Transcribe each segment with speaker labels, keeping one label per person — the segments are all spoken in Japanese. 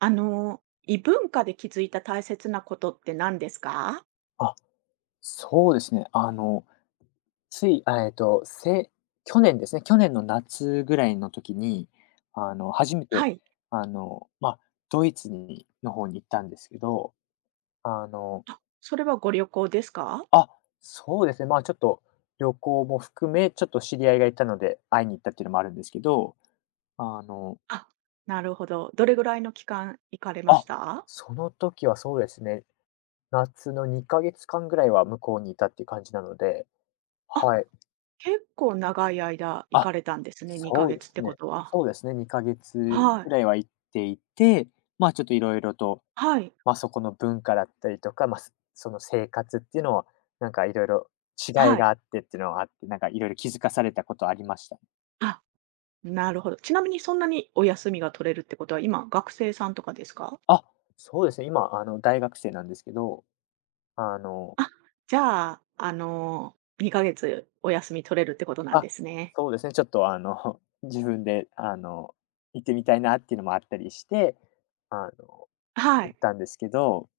Speaker 1: 異文化で気づいた大切なことって何ですか？
Speaker 2: あ、そうですね。つい、去年ですね、去年の夏ぐらいの時に、初め
Speaker 1: は
Speaker 2: て、
Speaker 1: い。
Speaker 2: あの、まあ、ドイツにの方に行ったんですけど、あの、
Speaker 1: あ、それはご旅行ですか？
Speaker 2: あ、そうですね、ちょっと旅行も含め、ちょっと知り合いがいたので、会いに行ったっていうのもあるんですけど、あの、
Speaker 1: あ、なるほど。どれぐらいの期間行かれまし
Speaker 2: あ、
Speaker 1: た？
Speaker 2: その時はそうですね、夏の2ヶ月間ぐらいは向こうにいたっていう感じなので、
Speaker 1: あ、
Speaker 2: はい。
Speaker 1: 結構長い間行
Speaker 2: あ、
Speaker 1: かれたんですね、2
Speaker 2: そう
Speaker 1: ヶ
Speaker 2: で
Speaker 1: 月
Speaker 2: す
Speaker 1: ってこ
Speaker 2: ね。
Speaker 1: とは。
Speaker 2: そうですね、2ヶ月
Speaker 1: はい。
Speaker 2: ぐらいは行っていて、ちょっといろいろと、
Speaker 1: はい。
Speaker 2: そこの文化だったりとか、その生活っていうのを、なんかいろいろ違い
Speaker 1: はい。
Speaker 2: があってっていうのがあって、なんかいろいろ気づかされたことありました。
Speaker 1: あ、なるほど。ちなみにそんなにお休みが取れるってことは、今学生さんとかですか？
Speaker 2: あ、そうですね、今、大学生なんですけど、あの
Speaker 1: あ、じゃあ、2ヶ月お休み取れるってことなん
Speaker 2: あ、
Speaker 1: ですね。
Speaker 2: そうですね、ちょっと、自分で、行ってみたいなっていうのもあったりして、あの、
Speaker 1: は
Speaker 2: 行っ
Speaker 1: い。
Speaker 2: たんですけど、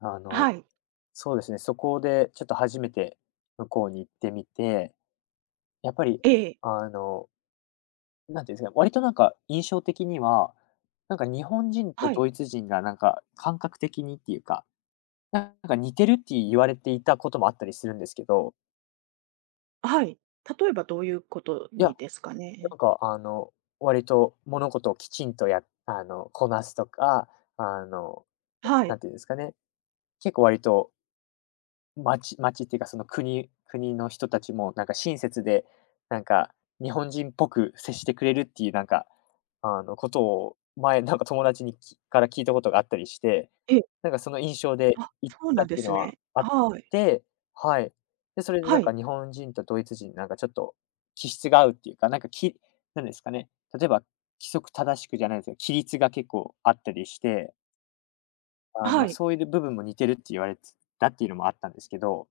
Speaker 2: あ
Speaker 1: は
Speaker 2: の
Speaker 1: い。
Speaker 2: そうですね、そこでちょっと初めて向こうに行ってみて、やっぱり、
Speaker 1: ええ。
Speaker 2: あの、なんていうんですか、割となんか印象的には、なんか日本人と
Speaker 1: はい。
Speaker 2: ドイツ人がなんか感覚的にっていうか、なんか似てるって言われていたこともあったりするんですけど、
Speaker 1: はい。例えばどういうこと
Speaker 2: い
Speaker 1: に
Speaker 2: や、
Speaker 1: ですかね？
Speaker 2: なんか割と物事をきちんとやあの、こなすとか、あの、
Speaker 1: は
Speaker 2: な
Speaker 1: い。
Speaker 2: んていうんですかね、結構割と町っていうか、その国の人たちも、なんか親切で、なんか日本人っぽく接してくれるっていう、なんか、ことを前、なんか友達にから聞いたことがあったりして、
Speaker 1: ええ。
Speaker 2: なんかその印象で
Speaker 1: あ、
Speaker 2: 行っ
Speaker 1: そうな
Speaker 2: た
Speaker 1: ん
Speaker 2: っ
Speaker 1: で
Speaker 2: ていう
Speaker 1: す
Speaker 2: のは
Speaker 1: ね。
Speaker 2: あっ
Speaker 1: はい。
Speaker 2: て、はい。で、それで
Speaker 1: は
Speaker 2: なんか
Speaker 1: い。
Speaker 2: 日本人とドイツ人、なんかちょっと気質が合うっていうか、なんかきなんですかね、例えば規則正しくじゃないですけど、規律が結構あったりして、
Speaker 1: はい。
Speaker 2: そういう部分も似てるって言われてたっていうのもあったんですけど、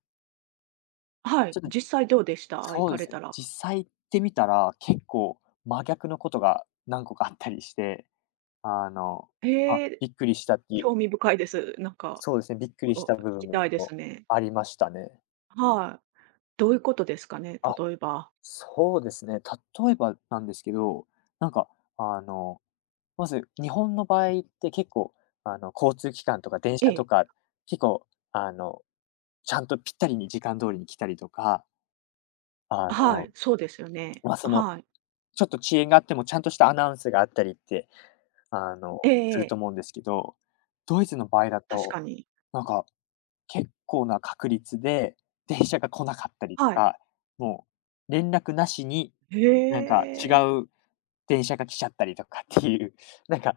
Speaker 1: は
Speaker 2: ち
Speaker 1: い。
Speaker 2: ょっと
Speaker 1: 実際どうでした？行
Speaker 2: そう
Speaker 1: か
Speaker 2: で
Speaker 1: れ
Speaker 2: すね。
Speaker 1: たら。
Speaker 2: 実際行ってみたら、結構真逆のことが何個かあったりして、あの、あ、
Speaker 1: へえ、
Speaker 2: びっくりしたっていう
Speaker 1: 興味深いです。なんか、
Speaker 2: そうですね、びっくり
Speaker 1: お
Speaker 2: し
Speaker 1: 聞
Speaker 2: た部分
Speaker 1: きたいです
Speaker 2: も
Speaker 1: ね。
Speaker 2: ありましたね。
Speaker 1: はい。どういうことですかね？
Speaker 2: あ、
Speaker 1: 例えば。
Speaker 2: そうですね。例えばなんですけど、なんか、あの、まず日本の場合って結構、交通機関とか電
Speaker 1: え
Speaker 2: 車と
Speaker 1: え。
Speaker 2: か、結構、あの、ちゃんとぴったりに時間通りに来たりとか、あ
Speaker 1: は
Speaker 2: の、
Speaker 1: い、そうですよね。
Speaker 2: その、
Speaker 1: はい。
Speaker 2: ちょっと遅延があってもちゃんとしたアナウンスがあったりってあの、
Speaker 1: ええ
Speaker 2: す
Speaker 1: え
Speaker 2: る
Speaker 1: え。
Speaker 2: と思うんですけど、ドイツの場合だ
Speaker 1: 確
Speaker 2: と、
Speaker 1: かに。
Speaker 2: なんか、結構な確率で電車が来なかったりと
Speaker 1: はい。
Speaker 2: か、もう連絡なしに、
Speaker 1: へ
Speaker 2: なんか違
Speaker 1: え。
Speaker 2: う電車が来ちゃったりとかっていう、なんか、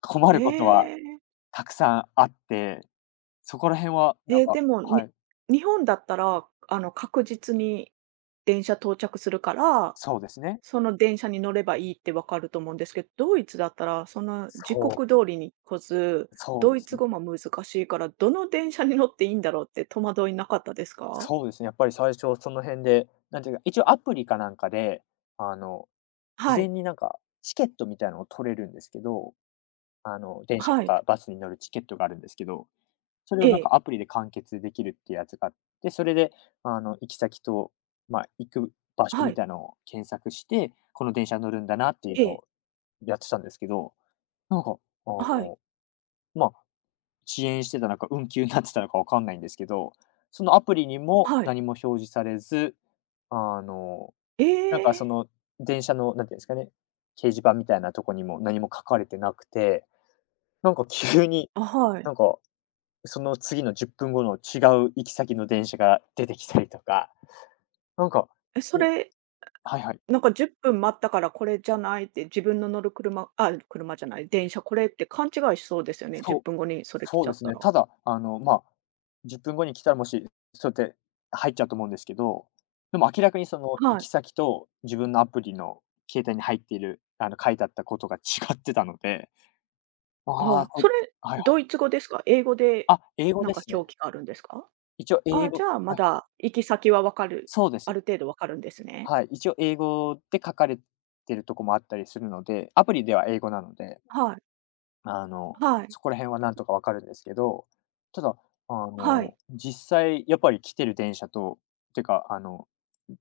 Speaker 2: 困ることは
Speaker 1: ええ。
Speaker 2: たくさんあって、そこら辺はなん
Speaker 1: え、
Speaker 2: か
Speaker 1: でも、
Speaker 2: はい、
Speaker 1: 日本だったら、確実に電車到着するから、
Speaker 2: そうですね。
Speaker 1: その電車に乗ればいいってわかると思うんですけど、ドイツだったら、その時
Speaker 2: そう、
Speaker 1: 刻通りに来ず、
Speaker 2: そう
Speaker 1: ド
Speaker 2: で
Speaker 1: イ
Speaker 2: す
Speaker 1: ツ
Speaker 2: ね。
Speaker 1: 語も難しいから、どの電車に乗っていいんだろうって戸惑いなかったですか？
Speaker 2: そうですね、やっぱり最初その辺で、なんていうか、一応アプリかなんかで、あの
Speaker 1: は
Speaker 2: 事前
Speaker 1: い、
Speaker 2: になんか、チケットみたいなのを取れるんですけど、電車
Speaker 1: は
Speaker 2: と
Speaker 1: い、
Speaker 2: かバスに乗るチケットがあるんですけど、それ
Speaker 1: え
Speaker 2: をなん
Speaker 1: え、
Speaker 2: かアプリで完結できるっていうやつがあって、それで、行き先と、行く場所
Speaker 1: は
Speaker 2: み
Speaker 1: い、
Speaker 2: たいなのを検索して、この電車乗るんだなってい
Speaker 1: え
Speaker 2: うの
Speaker 1: え、
Speaker 2: をやってたんですけど、なんか、あ
Speaker 1: はい、
Speaker 2: の、まあ、遅延してたのか、運休になってたのかわかんないんですけど、そのアプリにも
Speaker 1: はい。
Speaker 2: 何も表示されず、あの
Speaker 1: え
Speaker 2: なんかそ
Speaker 1: え、
Speaker 2: の、電車の、なんていうんですかね、掲示板みたいなとこにも何も書かれてなくて、なんか急に、
Speaker 1: あ、はい。
Speaker 2: なんか、その次の10分後の違う行き先の電車が出てきたりとか、なんか、
Speaker 1: え、そ
Speaker 2: ね
Speaker 1: れ
Speaker 2: はいはい、
Speaker 1: なんか10分待ったからこれじゃないって自分の乗る車あ、車じゃない、電車これって勘違いしそうですよね、10
Speaker 2: そう、
Speaker 1: 分後にそれ来
Speaker 2: そ
Speaker 1: ち
Speaker 2: う
Speaker 1: ゃ
Speaker 2: で
Speaker 1: っ
Speaker 2: す
Speaker 1: た
Speaker 2: ね。
Speaker 1: ら。
Speaker 2: ただ、10分後に来たらもし、そうやって入っちゃうと思うんですけど、でも明らかにその行
Speaker 1: はい。
Speaker 2: き先と自分のアプリの携帯に入っている、書いてあったことが違ってたので、
Speaker 1: あ
Speaker 2: ああ、
Speaker 1: あ、
Speaker 2: こ
Speaker 1: それ
Speaker 2: はいはい。
Speaker 1: ドイツ語ですか？英語で
Speaker 2: あ、英語
Speaker 1: なん
Speaker 2: で
Speaker 1: か
Speaker 2: すね。
Speaker 1: 表記があるんですか？
Speaker 2: 一応
Speaker 1: あ
Speaker 2: 英
Speaker 1: あ、じ
Speaker 2: 語
Speaker 1: ゃあま
Speaker 2: はい、
Speaker 1: だ行き先はわかる、
Speaker 2: そうで
Speaker 1: あ
Speaker 2: す。
Speaker 1: る程度わかるんですね。
Speaker 2: はい、一応英語で書かれてるとこもあったりするので、アプリでは英語なので、
Speaker 1: はい、
Speaker 2: あの、
Speaker 1: はい、
Speaker 2: そこら辺はなんとかわかるんですけど、ただ、
Speaker 1: はい。
Speaker 2: 実際やっぱり来てる電車と、てか、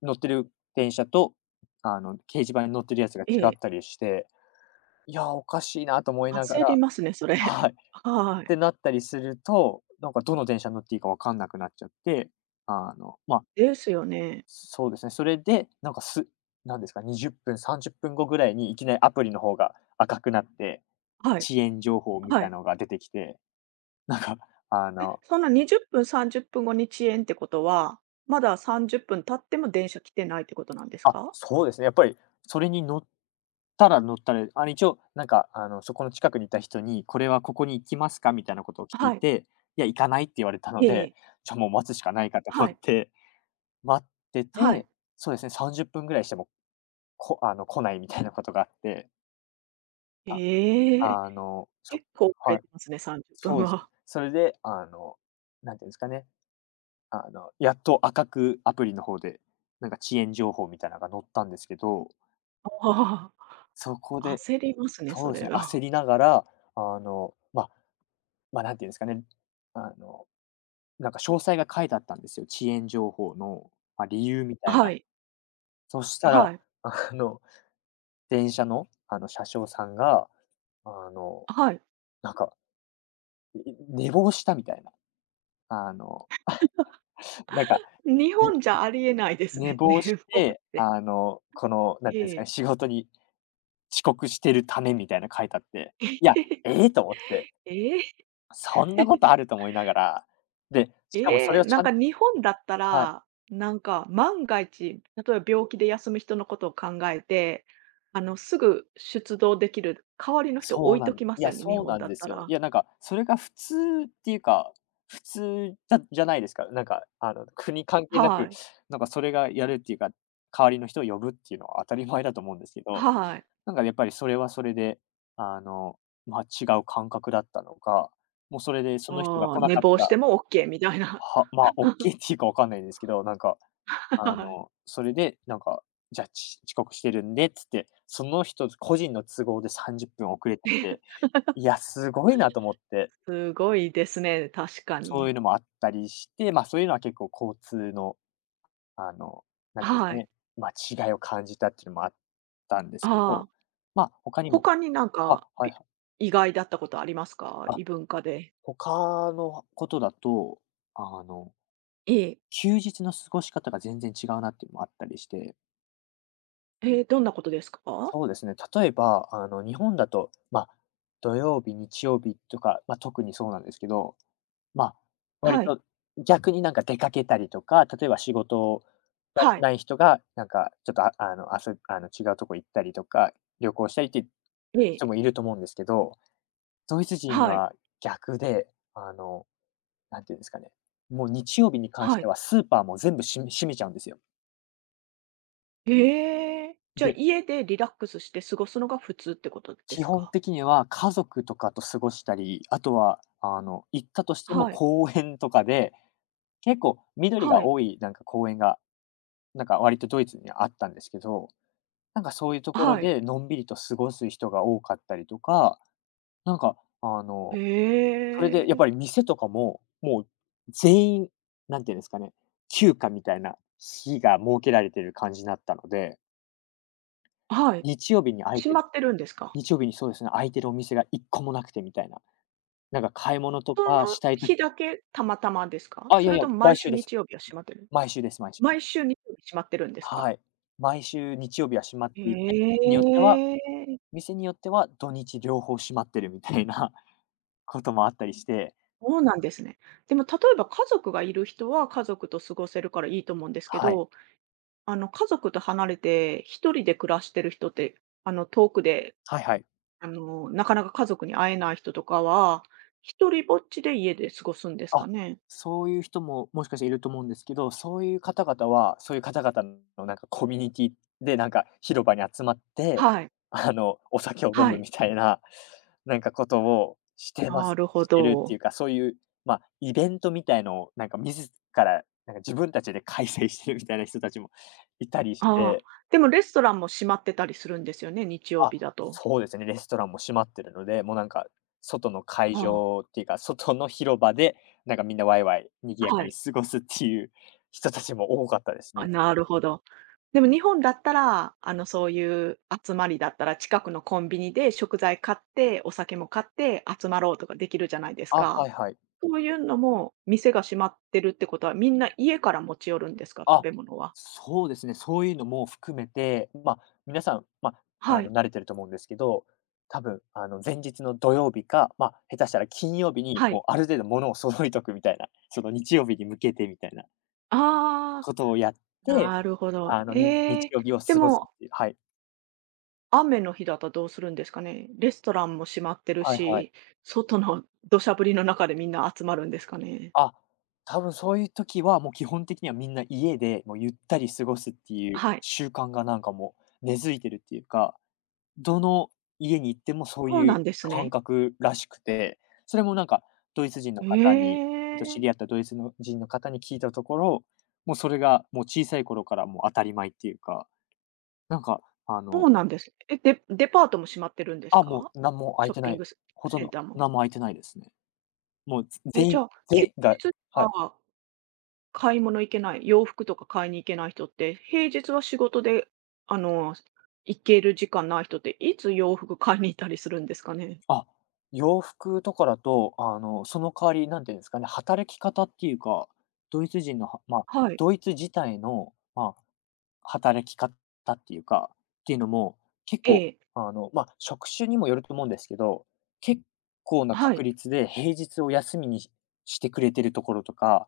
Speaker 2: 乗ってる電車と、掲示板に乗ってるやつが
Speaker 1: え
Speaker 2: 違
Speaker 1: え。
Speaker 2: ったりして、いやー、おかしいなと思いなが
Speaker 1: 焦り
Speaker 2: ら
Speaker 1: ますね、それ。
Speaker 2: は い。っ
Speaker 1: はい。
Speaker 2: てなったりすると、なんかどの電車に乗っていいかわかんなくなっちゃって、あの、まあ、
Speaker 1: ですよね。
Speaker 2: そうですね。それで、なんかすなんですか、20分、30分後ぐらいにいきなりアプリの方が赤くなって、
Speaker 1: はい、
Speaker 2: 遅延情報み
Speaker 1: は
Speaker 2: た
Speaker 1: い。
Speaker 2: いなのが出てきて、なんか、あの
Speaker 1: その20分、30分後に遅延ってことは、まだ30分経っても電車来てないってことなんです
Speaker 2: あ、
Speaker 1: か？
Speaker 2: そうですね、やっぱりそれに乗ったら一応なんか、そこの近くにいた人に「これはここに行きますか？」みたいなことを聞い
Speaker 1: はい。
Speaker 2: て、「いや、行かない」って言われたので、
Speaker 1: ええ、
Speaker 2: じゃ、もう待つしかないかと思
Speaker 1: は
Speaker 2: っ
Speaker 1: い。
Speaker 2: て、待って
Speaker 1: はい。
Speaker 2: て、そうですね、30分ぐらいしても、こあの、来ないみたいなことがあって。
Speaker 1: ええ、
Speaker 2: あの、そ
Speaker 1: 結構遅れ
Speaker 2: はい、
Speaker 1: てますね、30分
Speaker 2: そうですね。
Speaker 1: は。
Speaker 2: それで、なんていうんですかね、やっと赤くアプリの方で、なんか遅延情報みたいなのが載ったんですけど、
Speaker 1: あ
Speaker 2: そこ
Speaker 1: あ、
Speaker 2: で
Speaker 1: 焦りますね、そ
Speaker 2: そうです
Speaker 1: れ
Speaker 2: ね、
Speaker 1: は。
Speaker 2: 焦りながら、あの、まあなんていうんですかね、あの、なんか詳細が書いてあったんですよ。遅延情報の、理由みたい
Speaker 1: は
Speaker 2: な。
Speaker 1: い。
Speaker 2: そした
Speaker 1: は
Speaker 2: ら、
Speaker 1: い。
Speaker 2: あの、電車の、車掌さんが、あの、
Speaker 1: はい。
Speaker 2: なんか、い寝坊したみたいな、あの、なんか、
Speaker 1: 日本じゃありえないです
Speaker 2: 寝
Speaker 1: ね、寝
Speaker 2: 坊し
Speaker 1: 坊っ
Speaker 2: て、
Speaker 1: て。
Speaker 2: この、なん
Speaker 1: え
Speaker 2: ていうんですかね、
Speaker 1: え。
Speaker 2: 仕事に遅刻してるためみたいな書いてあって、いや、ええと思って、
Speaker 1: ええ。え
Speaker 2: そんなこと
Speaker 1: え。
Speaker 2: あると思いながら、で、しかもそ
Speaker 1: え
Speaker 2: れ
Speaker 1: え、
Speaker 2: を
Speaker 1: な
Speaker 2: ち
Speaker 1: ん
Speaker 2: ゃん
Speaker 1: か日本だった
Speaker 2: はい、
Speaker 1: ら、なんか万が一、例えば病気で休む人のことを考えて、すぐ出動できる代わりの人を
Speaker 2: そ
Speaker 1: 置
Speaker 2: う
Speaker 1: い
Speaker 2: な
Speaker 1: と
Speaker 2: ん
Speaker 1: きますよね、日
Speaker 2: そう
Speaker 1: 本
Speaker 2: なん
Speaker 1: だっ
Speaker 2: で
Speaker 1: た
Speaker 2: すよ。
Speaker 1: ら。
Speaker 2: いや、なんか、それが普通っていうか、普通じゃないですか。なんか、国関係な
Speaker 1: は
Speaker 2: く、
Speaker 1: い。
Speaker 2: なんかそれがやるっていうか、代わりの人を呼ぶっていうのは当たり前だと思うんですけど
Speaker 1: はい。
Speaker 2: なんかやっぱりそれはそれで、あの、違う感覚だったのか、もうそれでその人が
Speaker 1: ああ、
Speaker 2: 来な
Speaker 1: 寝
Speaker 2: かっ
Speaker 1: 坊
Speaker 2: た
Speaker 1: し
Speaker 2: ら、
Speaker 1: てもオッケーみたいな。
Speaker 2: まあ、OK ーっていうかわかんないんですけど、なんか、
Speaker 1: はい。
Speaker 2: それでなんか、じゃあ、遅刻してるんでっつって、その人個人の都合で30分遅れてて、いや、すごいなと思って、
Speaker 1: すごいですね、確か
Speaker 2: そういう
Speaker 1: に。
Speaker 2: のもあったりして、まあ、そういうのは結構交通の、あの、なんていうんですか
Speaker 1: はい。
Speaker 2: ね、まあ、違いを感じたっていうのもあったんですけ
Speaker 1: あ
Speaker 2: ど、
Speaker 1: あ、
Speaker 2: まあ、他にも
Speaker 1: 他になん
Speaker 2: あ、
Speaker 1: か、
Speaker 2: はいはい。
Speaker 1: 意外だったことありますか？
Speaker 2: あ、
Speaker 1: 異文化で。
Speaker 2: 他のことだと、あの、
Speaker 1: ええ。
Speaker 2: 休日の過ごし方が全然違うなっていうのもあったりして、
Speaker 1: ええ、どんなことですか？
Speaker 2: そうですね。例えば、日本だと、まあ、土曜日、日曜日とか、まあ、特にそうなんですけど、まあ、割
Speaker 1: はい。
Speaker 2: と逆になんか出かけたりとか、例えば仕事が
Speaker 1: はい。
Speaker 2: ない人が、なんかちょっと、違うとこ行ったりとか、旅行したりっていう
Speaker 1: ええ。
Speaker 2: 人もいると思うんですけど、ドイツ人
Speaker 1: はい。
Speaker 2: は逆で、あのなんていうんですかね、もう日曜日に関し
Speaker 1: は
Speaker 2: て
Speaker 1: い。
Speaker 2: はスーパーも全部閉めちゃうんですよ。
Speaker 1: へえ。じゃ、
Speaker 2: で、
Speaker 1: 家でリラックスして過ごすのが普通ってことで
Speaker 2: 基
Speaker 1: す
Speaker 2: 本
Speaker 1: か？
Speaker 2: 的には家族とかと過ごしたり、あとは、行ったとしても
Speaker 1: はい。
Speaker 2: 公園とかで、結構緑
Speaker 1: は
Speaker 2: が
Speaker 1: い。
Speaker 2: 多いなんか公園が、なんか割とドイツにはあったんですけど、なんかそういうところ
Speaker 1: はい。
Speaker 2: でのんびりと過ごす人が多かったりとか、なんか、あ
Speaker 1: へ
Speaker 2: の、それでやっ
Speaker 1: え。
Speaker 2: ぱり店とかも、もう全員、なんていうんですかね、休暇みたいな日が設けられてる感じになったので、
Speaker 1: はい。
Speaker 2: 日曜日に空い
Speaker 1: 閉
Speaker 2: て
Speaker 1: まってるんですか？
Speaker 2: 日曜日に、そうですね、空いてるお店が一個もなくてみたいな。なんか買い物と
Speaker 1: そ
Speaker 2: か
Speaker 1: の
Speaker 2: したいとき、
Speaker 1: 日だけたまたまですか？
Speaker 2: あ、い
Speaker 1: そ
Speaker 2: やい
Speaker 1: れ
Speaker 2: や、
Speaker 1: とも
Speaker 2: 毎週です。毎週です、毎週で
Speaker 1: 毎
Speaker 2: す。
Speaker 1: 週日曜日閉まってるんですか？
Speaker 2: はい。毎週日曜日は閉まっていて、
Speaker 1: へ
Speaker 2: によっては
Speaker 1: え。
Speaker 2: 店によっては土日両方閉まってるみたいなこともあったりして、
Speaker 1: そうなんですね。でも例えば家族がいる人は家族と過ごせるからいいと思うんですけ
Speaker 2: はい。
Speaker 1: ど、家族と離れて一人で暮らしてる人って、遠くで
Speaker 2: はいはい。
Speaker 1: なかなか家族に会えない人とかは、一人ぼっちで家で過ごすんですか
Speaker 2: あ、
Speaker 1: ね？
Speaker 2: そういう人も、もしかしていると思うんですけど、そういう方々は、そういう方々のなんかコミュニティで、なんか広場に集まって、
Speaker 1: はい。
Speaker 2: お酒を飲
Speaker 1: は
Speaker 2: む
Speaker 1: い。
Speaker 2: みたいな、なんかことをしてま
Speaker 1: な
Speaker 2: す
Speaker 1: るほ
Speaker 2: してるって
Speaker 1: ど。
Speaker 2: いうか、そういう、まあ、イベントみたいのをなんか自分たちで開催してるみたいな人たちもいたりし
Speaker 1: ああ、
Speaker 2: て、
Speaker 1: でもレストランも閉まってたりするんですよね、日曜
Speaker 2: あ、
Speaker 1: 日だと。
Speaker 2: そうですね。レストランも閉まってるので、もうなんか、外の会
Speaker 1: あ
Speaker 2: 場っていうか、外の広場で、なんかみんなワイワイ賑や
Speaker 1: あ、
Speaker 2: か
Speaker 1: は
Speaker 2: に
Speaker 1: い。
Speaker 2: 過ごすっていう人たちも多かったです
Speaker 1: あ、
Speaker 2: ね。
Speaker 1: なるほど。でも日本だったら、そういう集まりだったら、近くのコンビニで食材買って、お酒も買って集まろうとかできるじゃないです
Speaker 2: あ、は
Speaker 1: か。
Speaker 2: いはい。
Speaker 1: そういうのも、店が閉まってるってことは、みんな家から持ち寄るんですか？食
Speaker 2: あ、
Speaker 1: べ物は。
Speaker 2: そうですね。そういうのも含めて、まあ、皆さん、まあ、
Speaker 1: はい。
Speaker 2: 慣れてると思うんですけど、多分、前日の土曜日か、まあ、下手したら金曜日に、
Speaker 1: はい。
Speaker 2: もうある程度物を揃えとくみたいな、その日曜日に向けてみたいな
Speaker 1: ああ、
Speaker 2: ことをやって、
Speaker 1: なるほど。え
Speaker 2: 日
Speaker 1: え、
Speaker 2: 曜日を
Speaker 1: で
Speaker 2: 過ごすっ
Speaker 1: も、
Speaker 2: ていう、はい。
Speaker 1: 雨の日だったらどうするんですかね？レストランも閉まってる
Speaker 2: はいはい。
Speaker 1: し、外の土砂降りの中でみんな集まるんですかね？
Speaker 2: あ、多分そういう時は、もう基本的にはみんな家で、もうゆったり過ごすっていう
Speaker 1: はい、
Speaker 2: 習慣がなんかもう根付いてるっていうか、どの家に行ってもそう
Speaker 1: そう
Speaker 2: い
Speaker 1: な
Speaker 2: う
Speaker 1: んです
Speaker 2: 感
Speaker 1: ね。
Speaker 2: 覚らしくて、それもなんかドイツ人の
Speaker 1: え
Speaker 2: 方に、ちょっと知
Speaker 1: え、
Speaker 2: り合ったドイツの人の方に聞いたところ、もうそれがもう小さい頃からもう当たり前っていうか、なんかあ
Speaker 1: そ
Speaker 2: の、
Speaker 1: うなんです。え、デパートも閉まってるんです
Speaker 2: あ、も
Speaker 1: か？
Speaker 2: うなんも空
Speaker 1: シ
Speaker 2: い
Speaker 1: ョッ
Speaker 2: てな
Speaker 1: ピン
Speaker 2: い、
Speaker 1: グセ
Speaker 2: ほと
Speaker 1: セ
Speaker 2: ん
Speaker 1: ン
Speaker 2: ど
Speaker 1: ターも。
Speaker 2: なんも空いてないですね。もう
Speaker 1: え、
Speaker 2: 全
Speaker 1: じ
Speaker 2: 員、
Speaker 1: ゃあ、休
Speaker 2: ぜ
Speaker 1: 日
Speaker 2: が
Speaker 1: し
Speaker 2: はい。
Speaker 1: か買い物行けない、洋服とか買いに行けない人って、平日は仕事で、あの、行ける時間ない人って、いつ洋服買いに行ったりするんですかね？
Speaker 2: あ、洋服とかだと、その代わり、なんていうんですかね、働き方っていうか、ドイツ人のはまあ、
Speaker 1: はい。
Speaker 2: ドイツ自体の、まあ、働き方っていうか、っていうのも、結
Speaker 1: え
Speaker 2: 構、
Speaker 1: え。
Speaker 2: まあ、職種にもよると思うんですけど、結構な
Speaker 1: は
Speaker 2: 確
Speaker 1: い。
Speaker 2: 率で平日を休みにしてくれてるところとか、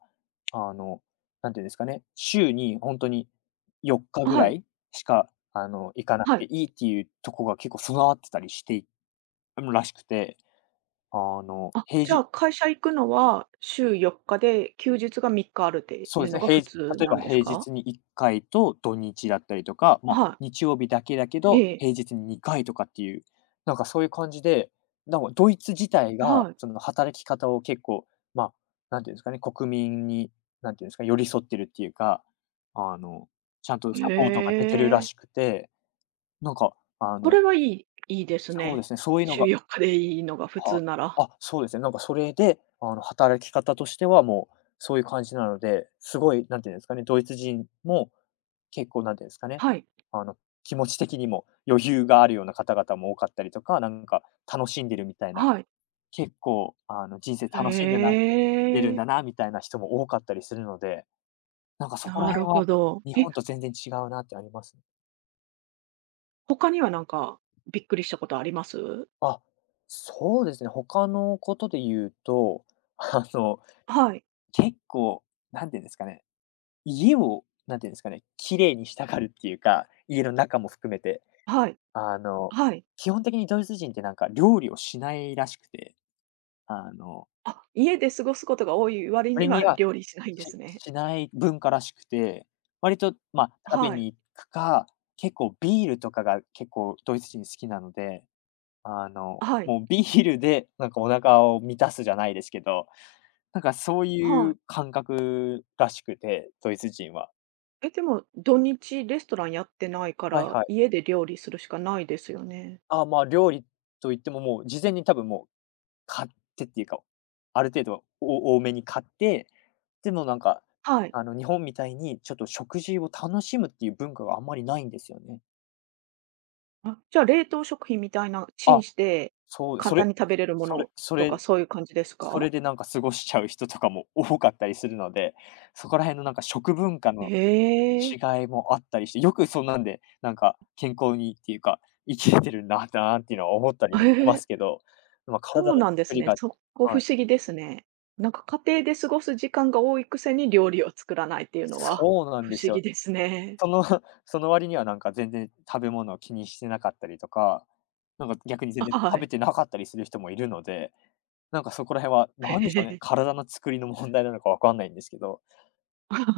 Speaker 2: あの、なんていうんですかね、週に本当に4日ぐ
Speaker 1: は
Speaker 2: ら
Speaker 1: い。
Speaker 2: いしか、行かなく
Speaker 1: はい。
Speaker 2: ていいっていうとこが結構備わってたりしているらしくて、
Speaker 1: あ、
Speaker 2: 平
Speaker 1: じゃ
Speaker 2: 日
Speaker 1: あ、会社行くのは週4日で、休日が3日あるって
Speaker 2: そう
Speaker 1: い
Speaker 2: で
Speaker 1: う
Speaker 2: す
Speaker 1: の
Speaker 2: ね、
Speaker 1: が
Speaker 2: 平
Speaker 1: 普
Speaker 2: 日
Speaker 1: 通
Speaker 2: 例え
Speaker 1: な
Speaker 2: ば
Speaker 1: んです
Speaker 2: 平
Speaker 1: か？
Speaker 2: 日に1回と土日だったりとか、まあ、
Speaker 1: はい。
Speaker 2: 日曜日だけだけ
Speaker 1: え
Speaker 2: ど、
Speaker 1: え。
Speaker 2: 平日に2回とかっていう、なんかそういう感じで、なんかドイツ自体が、
Speaker 1: はい。
Speaker 2: その働き方を結構、まあ、なんていうんですかね、国民に、なんていうんですか、寄り添ってるっていうか、あの、ちゃんとサ
Speaker 1: へ
Speaker 2: ポートが出てるら
Speaker 1: え。
Speaker 2: しくて、なんか、あ
Speaker 1: そ
Speaker 2: の
Speaker 1: れはいいいいです
Speaker 2: そうで
Speaker 1: ね。
Speaker 2: すね、そういうの
Speaker 1: 週
Speaker 2: が、
Speaker 1: 4日でいいのが普通
Speaker 2: は
Speaker 1: なら。
Speaker 2: あ、そうですね。なんかそれで、働き方としてはもう、そういう感じなので、すごい、なんていうんですかね、ドイツ人も結構なんていうんですかね、
Speaker 1: はい。
Speaker 2: あの、気持ち的にも余裕があるような方々も多かったりとか、なんか楽しんでるみたいな、
Speaker 1: はい。
Speaker 2: 結構、人生
Speaker 1: へ
Speaker 2: 楽しんでなでるん
Speaker 1: え。
Speaker 2: だなみたいな人も多かったりするので、なんかそこら
Speaker 1: なる
Speaker 2: 辺
Speaker 1: ほ
Speaker 2: は
Speaker 1: ど。
Speaker 2: 日
Speaker 1: え、
Speaker 2: 本と全然違うなってありますね。
Speaker 1: 他にはなんか、びっくりしたことあります？
Speaker 2: あ、そうですね。他のことで言うと、あの、
Speaker 1: はい、
Speaker 2: 結構、なんていうんですかね、家を、なんていうんですかね、綺麗にしたがるっていうか、家の中も含めて、
Speaker 1: はい、
Speaker 2: あの、
Speaker 1: はい。
Speaker 2: 基本的にドイツ人ってなんか料理をしないらしくて、あの、
Speaker 1: あ、家で過ごすことが多い割に
Speaker 2: 割
Speaker 1: は
Speaker 2: には、
Speaker 1: 料理しないんで
Speaker 2: し
Speaker 1: すね。
Speaker 2: しない文化らしくて、割と、まあ、食べ
Speaker 1: はい、
Speaker 2: に行くか、結構ビールとかが結構ドイツ人好きなので、
Speaker 1: はい。
Speaker 2: もうビールでなんかお腹を満たすじゃないですけど、なんかそう
Speaker 1: は
Speaker 2: いう
Speaker 1: い。
Speaker 2: 感覚らしくて、ドイツ人は。
Speaker 1: え、でも、土日レストランやってないか
Speaker 2: はい
Speaker 1: ら、
Speaker 2: はい。
Speaker 1: 家で料理するしかないですよね。
Speaker 2: あ、まあ、料理といっても、もう事前に多分もう買ってっていうか、ある程度お多めに買って、でもなんか、
Speaker 1: はい。
Speaker 2: 日本みたいにちょっと食事を楽しむっていう文化があんまりないんですよね。
Speaker 1: あ、じゃあ冷凍食品みたいな、チン
Speaker 2: あ、
Speaker 1: して、
Speaker 2: そう、
Speaker 1: 簡
Speaker 2: そ
Speaker 1: 単
Speaker 2: れ
Speaker 1: に食べれるも
Speaker 2: それ
Speaker 1: の
Speaker 2: そ
Speaker 1: とか
Speaker 2: れ
Speaker 1: そういう感じです
Speaker 2: そ
Speaker 1: か？
Speaker 2: れでなんか過ごしちゃう人とかも多かったりするので、そこら辺のなんか食文化の
Speaker 1: ええ。
Speaker 2: 違いもあったりして、よくそんなんで、なんか健康にっていうか、生きれてるんだなっていうのは思ったりもし
Speaker 1: え
Speaker 2: ま
Speaker 1: え、
Speaker 2: すけど、まあ、
Speaker 1: そ
Speaker 2: 体
Speaker 1: う
Speaker 2: の
Speaker 1: なんで
Speaker 2: 作
Speaker 1: す
Speaker 2: り
Speaker 1: ね。
Speaker 2: が、
Speaker 1: そこ不
Speaker 2: は
Speaker 1: 思
Speaker 2: い。
Speaker 1: 議ですね。なんか家庭で過ごす時間が多いくせに料理を作らないっていうのは
Speaker 2: そうなん
Speaker 1: 不
Speaker 2: です
Speaker 1: 思議
Speaker 2: よ。
Speaker 1: ですね。
Speaker 2: その その割にはなんか全然食べ物を気にしてなかったりとか、なんか逆に全 然
Speaker 1: は
Speaker 2: 食べ
Speaker 1: い。
Speaker 2: てなかったりする人もいるので、なんかそこら辺は
Speaker 1: え
Speaker 2: 何でしょうね、
Speaker 1: え
Speaker 2: 体の作りの問題なのかわかんないんですけど、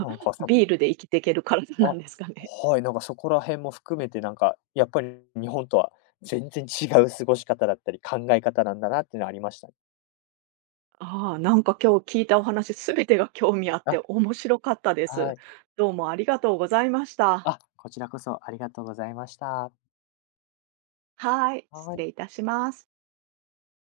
Speaker 2: なんか そ
Speaker 1: ビールで生きていける体な
Speaker 2: あ、
Speaker 1: んですかね。
Speaker 2: はい、なんかそこら辺も含めてなんか、やっぱり日本とは全然違う過ごし方だったり、考え方なんだなっていうのはありました。
Speaker 1: ああ、なんか今日聞いたお話すべてが興味あっ
Speaker 2: あ、
Speaker 1: て面白かったで
Speaker 2: は
Speaker 1: す。
Speaker 2: い。
Speaker 1: どうもありがとうございました。
Speaker 2: あ、こちらこそありがとうございました。
Speaker 1: はい、失
Speaker 2: はい。
Speaker 1: 礼いたします。